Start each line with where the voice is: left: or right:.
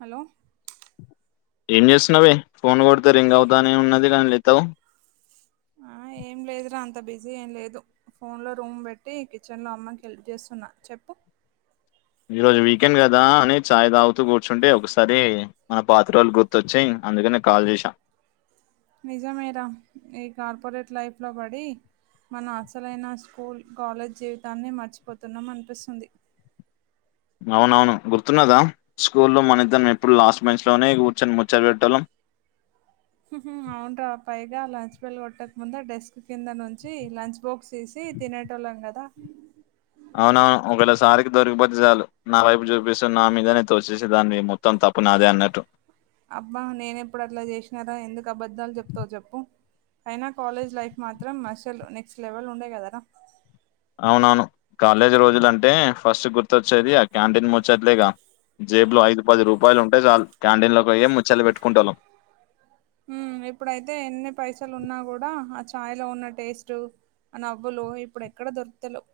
right: hello
left: ఏం చేస్తున్నావవే phone కొడితే రింగ్ అవుతానే ఉన్నది కాని ఎత్తవ్
right: ఆ ఏం లేదురా అంత బిజీ ఏం లేదు ఫోన్లో రూమ్ పెట్టి కిచెన్లో అమ్మకి హెల్ప్ చేస్తున్నా చెప్పు
left: ఈ రోజు వీకెండ్ కదా అని ఛాయ్ తాగుతూ కూర్చుంటే ఒకసారి మన పాత రోజులు గుర్థోచి అందుకనే కాల్ చేసా
right: నిజంమేరా ఈ కార్పొరేట్ లైఫ్ లో పడి మన అసలైన స్కూల్ కాలేజ్ జీవితాన్ని మర్చిపోతున్నాం అనిపిస్తుంది
left: అవునవును గుర్తున్నదా స్కూల్ల్లో మన ఇద్దరం ఎప్పుడు లాస్ట్ బెంచ్ లోనే కూర్చొని ముచ్చట్లు పెట్టేటోళ్ళం
right: అవునురా పైగా లంచ్ బెల్ కొట్టక ముందే డెస్క్ కింద నుంచి లంచ్ బాక్స్ తీసి తినేటోళ్ళం కదా
left: అవునవును ఒకవేళసార్కి దొరికిపోతే చాలు నా వైపు చూపిస్తు నా మీదనే తోసేసేదానివి మొత్తం త ప్పు నాదే అన్నట్టు
right: అబ్బా నేనేప్పుడు అట్లా చేసినారా ఎందుకు అబద్ధాలు చెప్తావు చెప్పు అయినా కాలేజ్ లైఫ్ మాత్రం మషల్ నెక్స్ట్ లెవెల్ ఉండే కదరా
left: అవునవును కాలేజ్ రోజులు అంటే ఫస్ట్ గుర్తొచ్చేది ఆ క్యాంటీన్ ముచ్చట్లేగా జేబులో ఐదు పది రూపాయలు ఉంటే చాలు క్యాంటీన్లకి పొయ్యే ముచ్చట్లు పెట్టుకునేట్లోళ్ళం
right: మ్ ఇప్పుడైతే ఎన్ని పైసలు ఉన్నా కూడా ఆ చాయ్ లో ఉన్న టేస్ట్ అ నవ్వులు ఇప్పుడు ఎక్కడ దొరుకుతలెవ్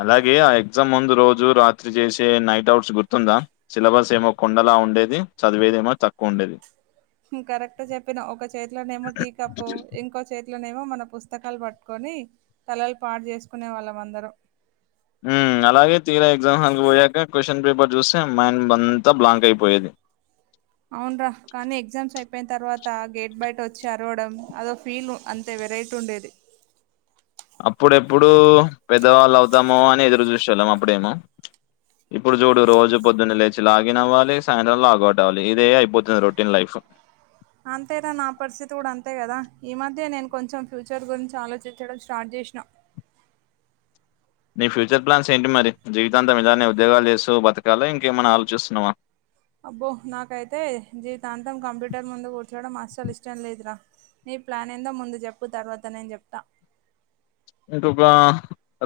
left: అలాగే ఆ ఎగ్జామ్ ముందు రోజు రాత్రి చేసే నైట్ అవుట్స్ గుర్తుందా సిలబస్ ఏమో కొండలా డేది చదివేదిేమో తక్కువ ఉండేది
right: కరెక్ట్ చెప్పినవ్ ఒక చేతిలోనేమో టీకప్పు ఇంకో చేతిలోనేమో మన పుస్తకాలు పట్టుకొని తలలు పాటు చేసుకునే వాళ్ళం అందరం
left: ఉమ్, అలాగే చూస్టే మైండ్ అంతా బ్లాంక్ అయిపోయేది
right: అవును రా కానీ ఎగ్జామ్స్ అయిపోయిన తర్వాత అ గేట్ బయట వచ్చి అరవడం అదో ఫీల్ అంతే వెరైటీ ఉండేది
left: అప్పుడెప్పుడు పెద్దవాళ్ళు అవుతాముో అని ఎదురు చూసే వెళ్ళం అప్పుడేమో ఇప్పుడు చూడు రోజు పొద్దున్నే లేచి లాగిన్ అవ్వాలి సాయంత్రం లాగవుట్ అవ్వలి ఇదే అయిపోతుంది రొటీన్ లైఫ్
right: అంతేరా నా పరిస్థితి కూడా అంతే కదా ఈ మద్యే నేను కొంచెం ఫ్యూచర్ గురించి ఆలోచించడం స్టార్ట్ చేస్ ష్న
left: నీ ఫ్యూచర్ ప్లాన్స్ ఏంటి మరి జీవితాంతం ఇలానే ఉద్యోగాలు చేస్తు బతకాల ఇంకేమైన్నా ఆలోచిస్తున్నావా
right: అబ్బో నాకైతే జీవితాంతం కంప్యూటర్ ముందు కూర్చోవడం అస్సలు ఇష్టం లేదురా నీ ప్లాన్ ఏందో ముందు చెప్పు తర్వాత నేను చెప్తా
left: ఇంకొక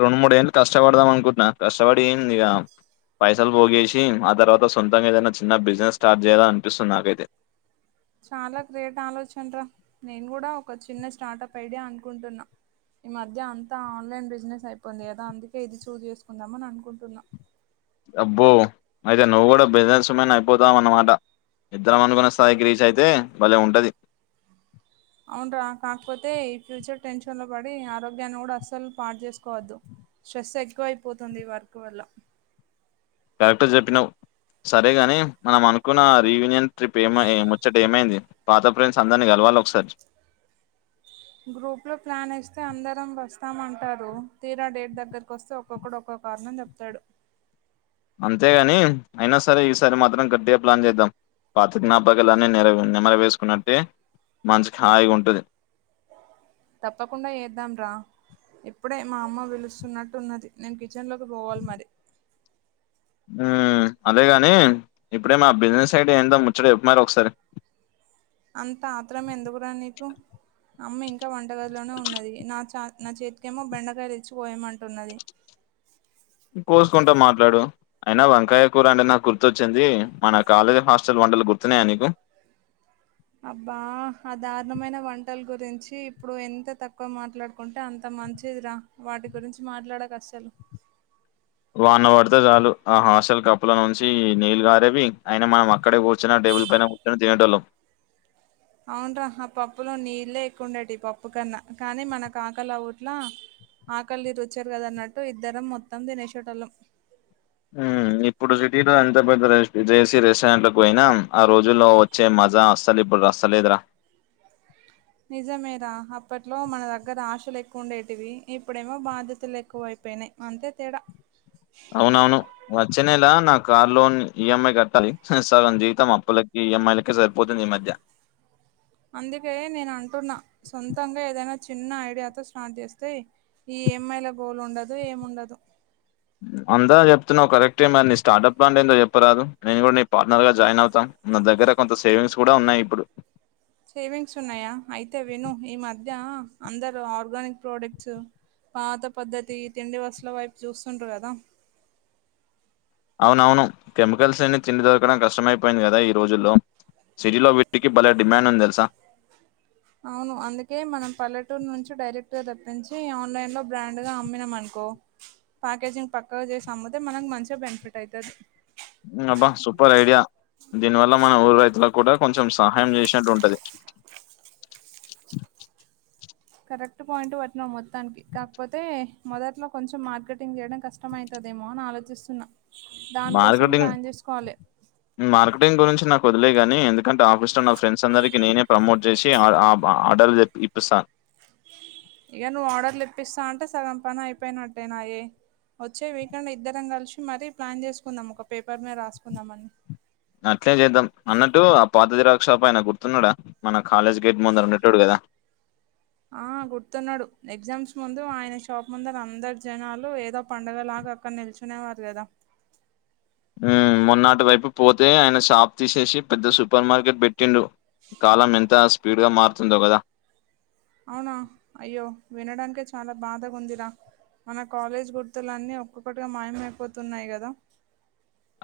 left: రెండు మూడు ఏళ్లు కష్టపడుదాం అనుకుంటున్నా కష్టపడి ఏందిగ పైసలు పోగేసి ఆ తర్వాత సొంతంగా ఏదైనా చిన్న బిజినెస్ స్టార్ట్ చేయ్యాలె అనిపిస్తుంది నాకైతే
right: చాలా క్రేట్ ఆలోచన రా నేను కూడా ఒక చిన్న స్టార్టప్ ఐడియా అనుకుంటున్నా ఈ మధ్య అంత ఆన్లైన్ బిజినెస్ అయిపోంది కదా అందుకే ఇది చూస్ చేసుకుందామని అనుకుంటున్నా
left: డబ్బు అయితే నువ్వు కూడా బిజినెన్స్ వుమెన్ అయిపోదం అనమాట ఇద్దరం అనుకున్న స్థాయికి రీచ్ అయితే భలే ఉంటది
right: అవును రా కాకపోతే ఈ ఫ్యూచర్ టెన్షన్ లో పడి ఆరోగ్యాన్ని కూడా అస్సలు పాడు చేసుకోవద్దు స్ట్రెస్ ఎక్కువ అయిపోతుంది వర్క్ వల్ల
left: కరెక్టర్ చెప్పినావ్ సరే గాని మనం అనుకున్న రీయూనియన్ ట్రిప్ ఏమ ముచ్చట ఏమైంది పాత ఫ్రెండ్స్ అందర్ని గల వాల ఒకసార్
right: గ్రూప్లో ప్లాన్ వేస్తే అందరం వస్తామంటారు తీరా డేట్ దగ్గరకు వస్తే ఒక్కొక్కడు ఒక్కొ కారణం చెప్తాడు
left: అంతేగాని అయినా సరే ఈసారి మాత్రం గట్టిగా ప్లాన్ చేద్దాం పాత జ్ఞాపకాలన్నీ నెర నెమర వేసుకున్నట్టే మనసుకి హాయిగుంటది
right: తప్పకుండా ఏద్దాం రా ఇప్పుడే మా అమ్మ పిలుస్తున్నట్టున్నది నేను కిచెన్ లోకి పోవాలి మరి
left: ఉ అదేగాని ఇప్పుడే మా బిజినెస్ సైడ్ ఏందొ ముచ్చట చెప్పు మరి ఒకసారి
right: అంత ఆత్రరమేందుకురా నీకు అమ్మ ఇంకా వంటగదిలోనే ఉన్నది నా చా నా చేతికేమో బెండకాయలు ఇచ్చి కోయమంటున్నది
left: కోసుకుంటా మాట్లాడు అయినా వంకాయ కూర అంటే నాకు గుర్తొచ్చింది మన కాలేజ్ హాస్టల్ వంటలు గుర్తున్నాయా నీకు
right: అబ్బా ఆ దారుణమైన వంటలు గురించి ఇప్పుడు ఎంత తక్కువ మాట్లాడుకుంటే అంత మంచిది రా వాటి గురించి మాట్లాడకసలు
left: [inaudible] వాన పడితే చాలు ఆ హాస్టల్ కప్పుల నుంచి నీళ్లు గారేవి అయిన మనం అక్కడే కూర్చునట్టు టేబుల్ పైన కూర్చుని తినేటోల్లం
right: అవున్రా ఆ పప్పులో నీళ్లే ఎక్కువ ఉండేటివి పప్పు కన్నా కానీ మన కాకల ఊట్లా ఆకలి రుచి ఎరగదు అన్నట్టు ఇద్దరం మొత్తం తినేషెట్టోల్లం
left: ఇప్పుడు సిటీలో ఎంత పెద్ద జేసీ రెస్టారెంట్ లో పోయినా ఆ రోజుల్లో వచ్చే మా మజా వస్తది ఇప్పుడు వస్తలేద్ర
right: నిజమేరా అప్పట్లో మన దగ్గర ఆశలు ఎక్కువ ఉండేటివి ఇప్పుడేమో బాధ్యతలు ఎక్కువై పోనై అంతే తేడ
left: అవునవును వచ్చే నెల నా కార్ లోన్ ఈఎంఐ కట్టాలి సగం జీతం అప్పులకి ఈఎంఐ లకే సరిపోతుంది ఈ మధ్య [inaudible]
right: అందుకే నేను అంటున్నా సొంతంగా ఏదైనా చిన్న ఐడియాతో స్టార్ట్ చేస్తే ఈ ఈ యం ఐ ల గోడు ఉండదు ఏముండదు
left: అందా చెప్తున్నావు కరెక్టే మరి నీ స్టార్టప్ పాంట్ ఏందో చెప్పరాదు నేను కూడా నీ పార్ట్నర్ గా జాయిన్ అవుతాన్ నా దగ్గర కొంత సేవింగ్స్ కూడా ఉన్నాయి ఇప్పుడు
right: సేవింగ్స్ ఉన్నాయా అయితే విను ఈ మధ్య అందరూ ఆర్గానిక్ ప్రోడక్ట్స్ పాత పద్ధతి తిండి వసుల వైపు చూస్తుండ కదా
left: అవునవును కెమికల్స్ అన్ని తిండి దొరకడం కష్టమైపోయింది కదా ఈ రోజుల్లో సిటీలో వీటికి బలే
right: అవును అందుకే మనం పల్లె టూరు నుంచి డైరెక్ట్ గా తెప్పించి ఆన్లైన్ లో బ్రాండ్ గా అమ్మినాం అనుకో ప్యాకేజింగ్ పక్కగా చేసి అమ్మితే మనకు మంచిగా బెనిఫిట్ అయితది
left: అబ్బా సూపర్ ఐడియా దీని వల్ల మనం ఊరు రైతులకు కూడా కొంచెం సహాయం చేసినట్టు ఉంటది [inaudible]
right: కరెక్ట్ పాయింట్ పట్టినవ్ మొత్తానికి కాకపోతే మొదట్లో కొంచెం మార్కెటింగ్ చేయడం కష్టమైతదేమో అని ఆలోచిస్తున్నా దానికోసం
left: మార్కెటింగ్
right: ప్లాన్ చేసుకోవాలి
left: మార్కెటింగ్ గురించి నాకు వదిలేగాని ఎందుకంటే ఆఫీస్ లో నా ఫ్రెండ్స్ అందరికి నేనే ప్రమోట్ చేసి ఆర్డర్ ఇప్పిస్తాను [inaudible]
right: ఇగా నువ్వు ఆర్డర్ లిప్పిస్తా అంటే సగం పని అయిపోయినట్టే నాయే వచ్చే వీకెండ్ ఇద్దరం కలిసి మరీ ప్లాన్ చేసుకుందాం ఒక పేపర్ మీ రాసుకుందాంమని
left: అట్లే చేద్దాం అన్నట్టు ఆ పాత జీరోస్ షాప్ ఆయన గుర్తున్నాడా మనకు కాలేజ్ గేట్ ముద్దర ఉండొటోడు కదా
right: ఆ గుర్తున్నాడు ఎగ్జామ్స్ ముందు ఆయన షాప్ ముందర అందరు జనాలు ఏదో పండగ లాగా అక్కడ నిల్చునేవారు కదా
left: హ్మ్ మొన్నటి వైపు పోతే ఆయన షాప్ తీసేసి పెద్ద సూపర్ మార్కెట్ పెట్టి టిండు కాలం ఎంత స్పీడ్గా మారుతుందో కదా
right: అవునా అయ్యో వినడానికే చాలా బాధగా ఉందిరా మన కాలేజ్ గుర్తులన్నీ ఒక్కొక్కటిగా మాయమైపోతున్నాయి కదా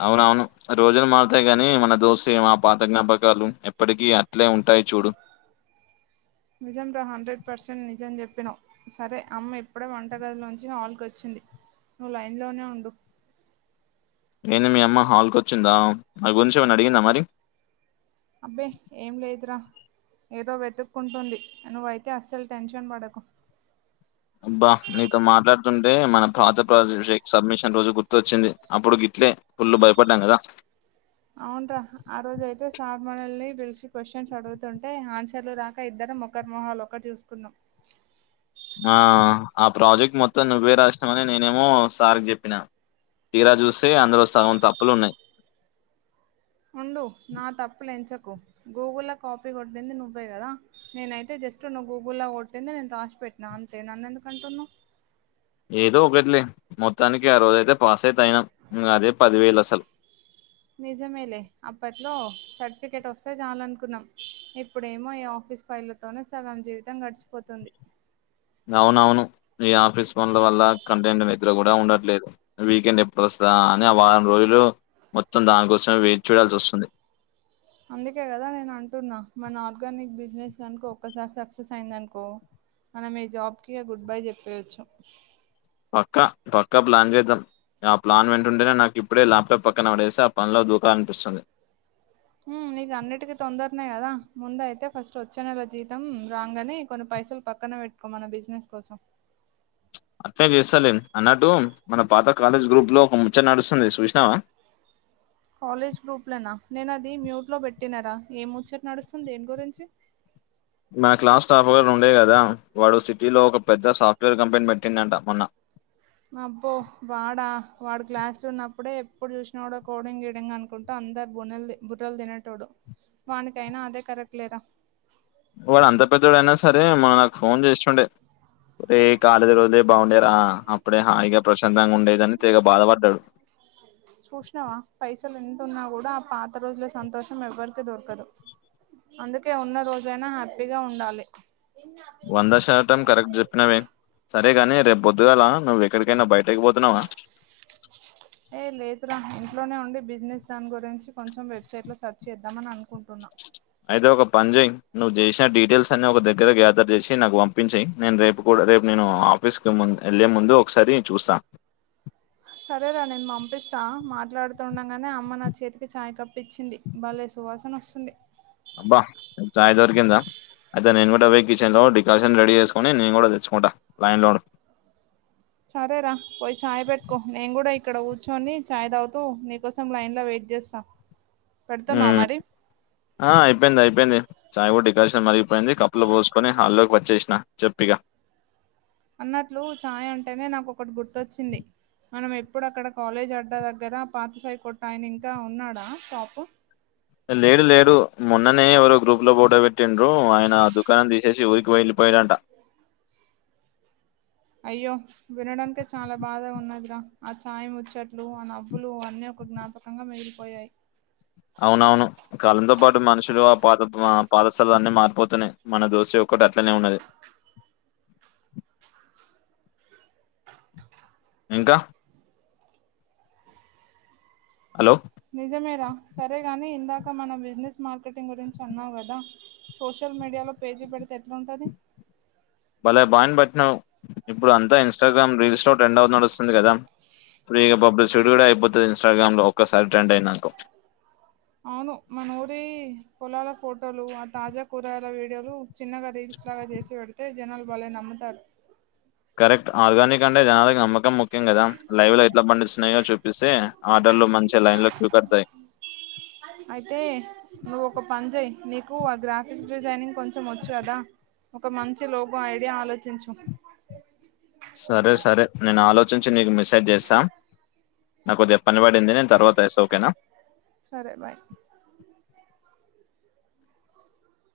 left: అవునవును రోజులు మారుతాయి గాని మన దోస్తే మా పాత జ్ఞాపకాలు ఎప్పటికిీ అట్లే ఉంటాయి ఉంటై చూడు
right: నిజం రా హండ్రెడ్ పర్సెంట్ నిజం చెప్పినావు సరే అమ్మ ఇప్పుడే వంటగదిల నుంచి హాల్క వచ్చింది నువ్వు లైన్ లోనే ఉండు
left: ఏంది మీ అమ్మ హాల్కు వచ్చిందా నా గురించి ఏమనా అడిగిందా మరి
right: ఆబ్బె ఏం లేదురా ఏదో వెతుక్కుంటుంది నువ్వైతే అస్సలు టెన్షన్ పడకు
left: ఆబ్బా నీతో మాట్లాడుతుంటే మన పాత ప్రజషే సబ్మిషన్ రోజు గుర్తొచ్చింది అప్పుడు గట్ పుల్ బయపడ్డం కదా
right: అవును రా ఆ రోజు అయితే సార్ మనల్ని పిలిచి క్వశ్చన్స్ అడుగుతుంటే ఆన్సర్లు రాక ఇద్దరు ఒకరి మొహాలు ఒకరూ చూసుకునం
left: ఆ ఆ ప్రాజెక్ట్ మొత్తం నువ్వే రాసినావని నేనేమో సార్కి చెప్పినా తీరా చూస్తే అందులో సగం తప్పులు ఉన్నాయి
right: గూగుల్ల కాపీ కొట్టింది నువ్వే కదా నేనయితే జస్ట్ నువ్ గూగుల్ కొట్టింది నేను రాస్ పెట్టినా అంతే నేనేందుకు అంటున్నావ్
left: ఏదో ఒకటిలే మొత్తానికి ఆ రోజైతే పాస్ అయితే అయినా ఇంగ అదే పదివేలు అసలు
right: నిజమేలే అప్పట్లో సర్టిఫికేట్ వస్తే చాలనుకునం ఇప్పుడేమో ఈ ఆఫ ఆఫస్ ఫైలతోనే సగం జీవితం గడిచిపోతుంది
left: అవునవును ఈ ఆఫీస్ ఫోన్ల వల్ల కాంతినిండా నిద్ర కూడా ఉండట్లేదు వీకెండ్ ఎప్పుడు వస్తు అని ఆ వారం రోజులు మొత్తం దానికోసమే వేచి చూడాల్సి వస్తుంది
right: అందుకే కదా నేను అంటున్నా మన ఆర్గానిక్ బిజినెస్ అనుకో ఒక్కసారి సక్సెస్ అయిందనుకో మనం ఈ జాబ్కి గుడ్ బై చెప్పేవచ్చు
left: పక్క పక్క ప్లాన్ చేదం ఆ ప్లాన్ వింటుంటేనే నాకు ఇప్పుడే ల్యాప్టాప్ పక్కన పడేసి ఆ పనిలో దూకనిపిస్తుంది
right: హ్మ్ నీకు అన్నిటికీ తొందరనే కదా ముందు అయితే ఫస్ట్ వచ్చే నెల జీతం రాంగ్ అని కొన్ని ప పైసలు పక్కన పెట్టుకో మన బిజినెస్ కోసం
left: అట్లే చేస్తాలే అన్నట్టు మన పాత కాలేజ్ గ్రూప్ లో ఒక ముచ్చ నడుస్తుంది చూసినావా
right: కాలేజ్ గ్రూప్ లోనా నేన అది మ్యూట్ లో పెట్టినార ఏం ముచ్చట నడుస్తుంది దేని గురించి
left: మన క్లాస్ టాపర్ ఉండే కదా వాడు సిటీలో ఒక పెద్ద సాఫ్ట్వేర్ కంపెనీ పెట్టిండంట మొన్న
right: అబ్బో వాడ వాడు క్లాసులో ఉన్నప్పుడే ఎప్పుడు చూసినా కూడా కోడింగ్ గీడింగ్ అనుకుంటా అం అందరు బునల్ బుర్రలు తినేటోడు వాడికయినా అదే కరక్ట్లేర
left: వాడు అంత పెద్దోడయినా సరే మ నాకు ఫోన్ చేస్తుండే ఓరే కాలేజ్ రోజు లే బాగుండేరా అప్పుడే హాయిగా ప్రశాంతంగా ఉండేదని తెగ బాధపడ్డాడు
right: చూసినావా పైసలు ఎంతున్నా కూడా ఆ పాత రోజుల సంతోషం ఎవ్వరికీ దొరకదు అందుకే ఉన్న రోజుైనా హ్యాపీగా ఉండాలి
left: వంద శాతం కరెక్ట్ చెప్పినవే సరే గాని రేపు పోద్దుగాల నువ్వు ఎక్కడికైనా బయటక్
right: ఏ లేదురా ఇంట్లోనే ఉండి బిజినెస్ దాని గురించి కొంచెం వెబ్సైట్ లో సర్చ్ చేద్దామని అనుకుం
left: అయితే ఒక పని చెయ్ నువ్వు చేసిన డీటెయిల్స్ అన్ని ఒక దగ్గర గ్యాదర్ చేసి నాకు పంపించెయ్ నేను రేపు కూడా రేపు నేను ఆఫీస్ కి ము వెళ్ళే ముందు ఒకసారి చూస్తా
right: సరేరా నేను పంపిస్తా మాట్లాడుతుండగానే అమ్మ నా చేతికి చాయ్ కప్పు ఇచ్చింది వాళ్లే సువాసన వస్తుంది
left: అబ్బా చాయ్ దొరికిిందా అయితే నేను కూడా పో కిచెన్ లో డికాషన్ రెడీ చేసుకొని నేను కూడా తెచ్చుకుంటా ైన్ లో ఉండు
right: సరేరా పోయి ాయ్ పెట్టుకో నేను కూడా ఇక్కడ కూర్చొని చాయ్ తాగుతూ నీకోసం లైన్ లో వెట్ చేస్తా పెడుతున్నావ
left: మ్
right: మరి
left: అ అయిపోయింది అయిపోయింది చాయ కూడా డెకరేషన్ మరి పోయింది కప్పుల పోసుకొని హాల్లోకి వచ్చేసిన చెప్పిగా
right: అన్నట్లు ఛాయ్ అంటేనే నాకొటి గుర్తొచ్చింది మనం ఎప్పుడు అక్కడ కాలేజ్ అడ్డ దగ్గర పాత షాప్ కొట్టాయన ఇంకా ఉన్నాడా షాపు
left: లేడు లేడు మొన్ననే ఎవరో గ్రూప్ లో ఫోటో పెట్టిండ్రు ఆయన ఆ దుకాణం తీస్ శేసిి ఊరికి వెళ్లిపోయడంట
right: అయ్యో వినడానికే చాలా బాధ ఉన్నదిరా ఆ ఛాయ ముచ్చట్లు ఆ నవ్వులు అన్నీ కు జ్ఞాపకంగా మిగిలిపోయాయి
left: అవునవును కాలంతో పాటు మనుషులు ఆ పాత పాదశాలు అన్నిీ మారిపోతున్నాయి మన దోశ యొక్ ఒక్కట్లనే ఉన్నది ఇంకా హలో
right: నిజమే రా సరే గాని ఇందాక మన బిజినెస్ మార్కెటింగ్ గురించి ఉన్నాం కదా సోషల్ సోషల్ మీడియాలో పేజీ పెడితే ఎట్లా ఉంటది
left: భలే పాఇంట్ పట్టినవ్ ఇప్పుడు అంతా ఇన్స్టాగ్రామ్ రీల్స్ లోో ట్రెండ్ అవే నడుస్తుంది కదా ఫ్రీగా పబ్లిసిటీ కూడా అయిపోతది ఇన్స్టాగ్రామ్ లో ఒక్కసారి ట్రెండ్ అయిందనుకో
right: అవును మానఊరి పోలాల ఫోటోలు ఆ తాజా కూరాగయల వీడియోలు చిన్నగా రీల్స్లాగా చేసి పెడితే జనాలు బలే నమ్ముతారు
left: కరెక్ట్ ఆర్గనిక్ కంటే [unintelligible] ముఖ్యం కదా లైవ్ లో ఎట్లా పండిస్తున్నాయో చూపిస్తే ఆడర్లు మంచిగా లైన్ లో క్ూక్డతాయి
right: అయితే నువ్ ఒక పనిచెయ్ కు నఆ గ్రాఫిక్స్ డిజైనింగ్ కొంచెం వచ్చు కదా ఒక మంచి లోగో ఐడియా ఆలోచించు
left: సరే సరే నేను ఆలోచించి నీకు మెసేజ్ చేస్తా నాకు కొద్దిగా పని పడింది నేను తర్వాత చేస్తా ఓకేనా
right: సరే బాయ్